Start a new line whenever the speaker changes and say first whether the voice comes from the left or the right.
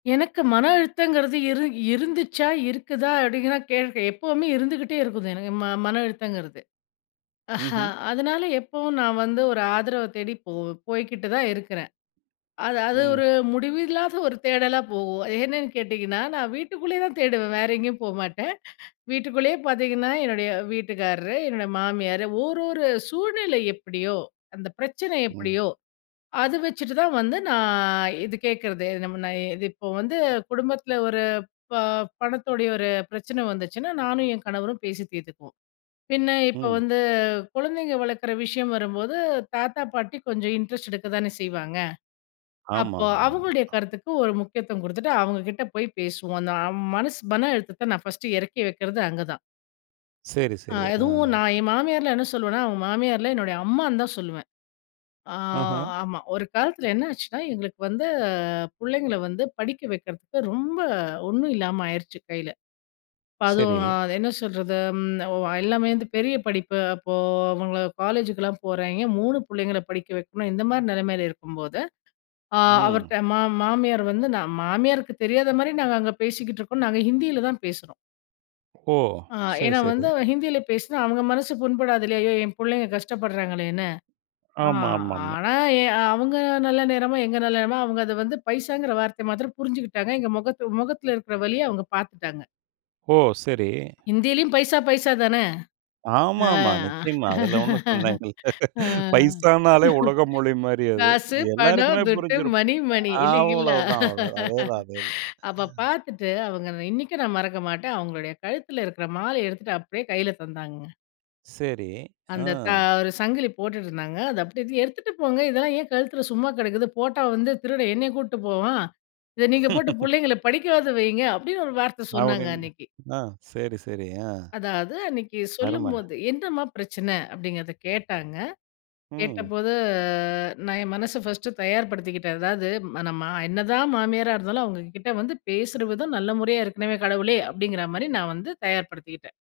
left: எனக்கு மன அழுத்தங்கிறது இரு இருந்துச்சா இருக்குதா அப்டிங்கன்னா கேட்கேன். எப்பவுமே இருந்துகிட்டே இருக்குது, எனக்கு ம மன அழுத்தங்கிறது.
right: ம்ஹ்ம்.
left: அதனால எப்பவும் நான் வந்து ஒரு ஆதரவ தேடிப் போ போய்கிட்டுதான் இருக்கிறேன். அது அது
right: ம்.
left: ஒரு முடிவில்லாத ஒரு தேடலாப் போகும். என்னன்னு கேட்டீங்கன்னா, நான் வீட்டுக்குள்ளேயேதான் தேடுவேன். வேற எங்கேயும் போமாட்டேன். வீட்டுக்குள்ளேயே பாத்தீங்கன்னா, என்னுடைய வீட்டுக்காரரு, என்னுடைய மாமியாரு, ஓரொரு சூழ்நிலை எப்டியோ, அந்த பிரச்சனை
right: ம்.
left: எப்டியோ அத வச்சுட்டுதான் வந்து நான் இது கேக்குறது. நா இப்போ வந்து குடும்பத்துல ஒரு ப பணத்தோடைய ஒரு பிரச்சனை வந்துச்சுன்னா நானும் என் கணவரும் பேசி தீர்த்துக்குவோம். பின்ன இப்ப
right: ம்.
left: வந்து குழந்தைங்க வளர்க்குற விஷயம் வரும்போது, தாத்தா பாட்டி கொஞ்சம் இன்ட்ரெஸ்ட் எடுக்கத்தானே செய்வாங்க. அப்போ
right: ஆமாமா,
left: அவங்களுடைய
right: ஆமா.
left: கருத்துக்கு ஒரு முக்கியத்துவம் குடுத்துட்டு அவங்க கிட்ட போய்ப் பேசுவோம். அந்த மனசு மன அழுத்தத்தை நான் ஃபர்ஸ்ட் இறக்கி வைக்கிறது அங்கதான்.
right: சரி,
left: அ
right: சரி, ஆ.
left: எதுவும் நான் என் மாமியார என்ன சொல்லுவேன்னா, அவங்க மாமியார் இல்ல, என்னுடைய அம்மான்னுதான் சொல்லுவேன். ஆ
right: ஆஹ்ம்.
left: ஆமா, ஒரு காலத்துல என்ன ஆச்சுன்னா எங்களுக்கு வந்து பிள்ளைங்கள படிக்க வைக்கிறதுக்கு ரொம்ப ஒண்ணும் இல்லாம ஆயிருச்சு கையில. அப்ப அதும்
right: சரி.
left: என்ன சொல்றது, ஓ எல்லாமே பெரிய படிப்பு. அப்போ அவங்க காலேஜுக்குலாம் போறாய்ங்க. 3 பிள்ளைங்கள படிக்க வைக்கணும். இந்த மாரி நிலைமையில இருக்கும்போது, ஆ
right: ம்.
left: அவர்ட்ட ம மாமியார் வந்து, மாமியாருக்கு தெரியாத மாரி நாங்க அங்கே பேசிக்கிட்டு இருக்கோம். நாங்க ஹிந்தியிலதான் பேசுறோம்.
right: ஓ,
left: ஆ
right: சரி,
left: ஏன்னா வந்து
right: சரி.
left: ஹிந்தியில பேசுனா அவங்க மனசு புண்படாது இல்லையா, ஐயோ என் பிள்ளைங்க கஷ்டப்படுறாங்களேன்னு. அ
right: ஆமா, ஆமா, ஆமா.
left: ஆனா எ அவங்க நல்ல நேரமோ எங்க நல்ல நேரமோ அவங்க அத வந்து பைசாங்கற வார்த்தைய மாத்திரம் புரிஞ்சுக்கிட்டாங்க எங்க முகத்து முகத்துல இருக்கிற வலிய அவங்க பார்த்துட்டாங்க.
right: ஓ! சரி.
left: ஹிந்திலயும் பைசா பைசா தானே!
right: ஆமா,
left: அ,
right: ஆமா, நிச்சியமா. அதுல ஒண்ணும் சந்தேகம் இல்ல.
left: அ,
right: பைசானாலே உலக மொழி மாரி அது.
left: காசு, பணம்,
right: எல்லாருக்குமே
left: துட்டு
right: புரிஞ்சிருக்கும்.
left: மணி, மணி, இல்லைங்களா.
right: அவ்வளவுதான் அவ்வளவுதான், அதேதான் அதேதான்.
left: அப்போ பார்த்துட்டு அவங்க இன்னைக்கும் நான் மறக்க மாட்டே அவங்களுடைய கழுத்துல இருக்கிற மாலை எடுத்துட்டு அப்டியே கைல தந்தாங்கங்க.
right: சரி, ஆ.
left: அந்த தா ஒரு சங்கிலி போட்டுட்டு இருந்தாங்க. அதை எடுத்து எடுத்துட்டு போங்க இதெல்லாம் ஏன் கழுத்துல சும்மா கடக்குது. போட்டா வந்து திருட என்னய கூட்டு போவான். இத நீங்க போட்டு புள்ளைங்கள படிக்கவாது வையுங்க அப்டின்று ஒரு வார்த்த சொன்னாங்க
right: அப்டின்னு
left: அன்னைக்கு.
right: ஆ சரி, சரி. ஆ.
left: அதாவது அன்னைக்கு
right: அரும.
left: சொல்லும்போது, என்னம்மா பிரச்சனை அப்டின்றத கேட்டாங்க.
right: ம்.
left: கேட்டபோது அ நான் என் மனசை ஃபர்ஸ்ட் தயார்படுத்திக்கிட்டேன். அதாவது நம்ம என்னதான் மாமியாரா இருந்தாலும் அவங்க கிட்ட வந்து பேசுற விதம் நல்ல முறையா இருக்கணும் கடவுளே, அப்டிங்குற மாரி நான் வந்து தயார்படுத்திகிட்டேன்.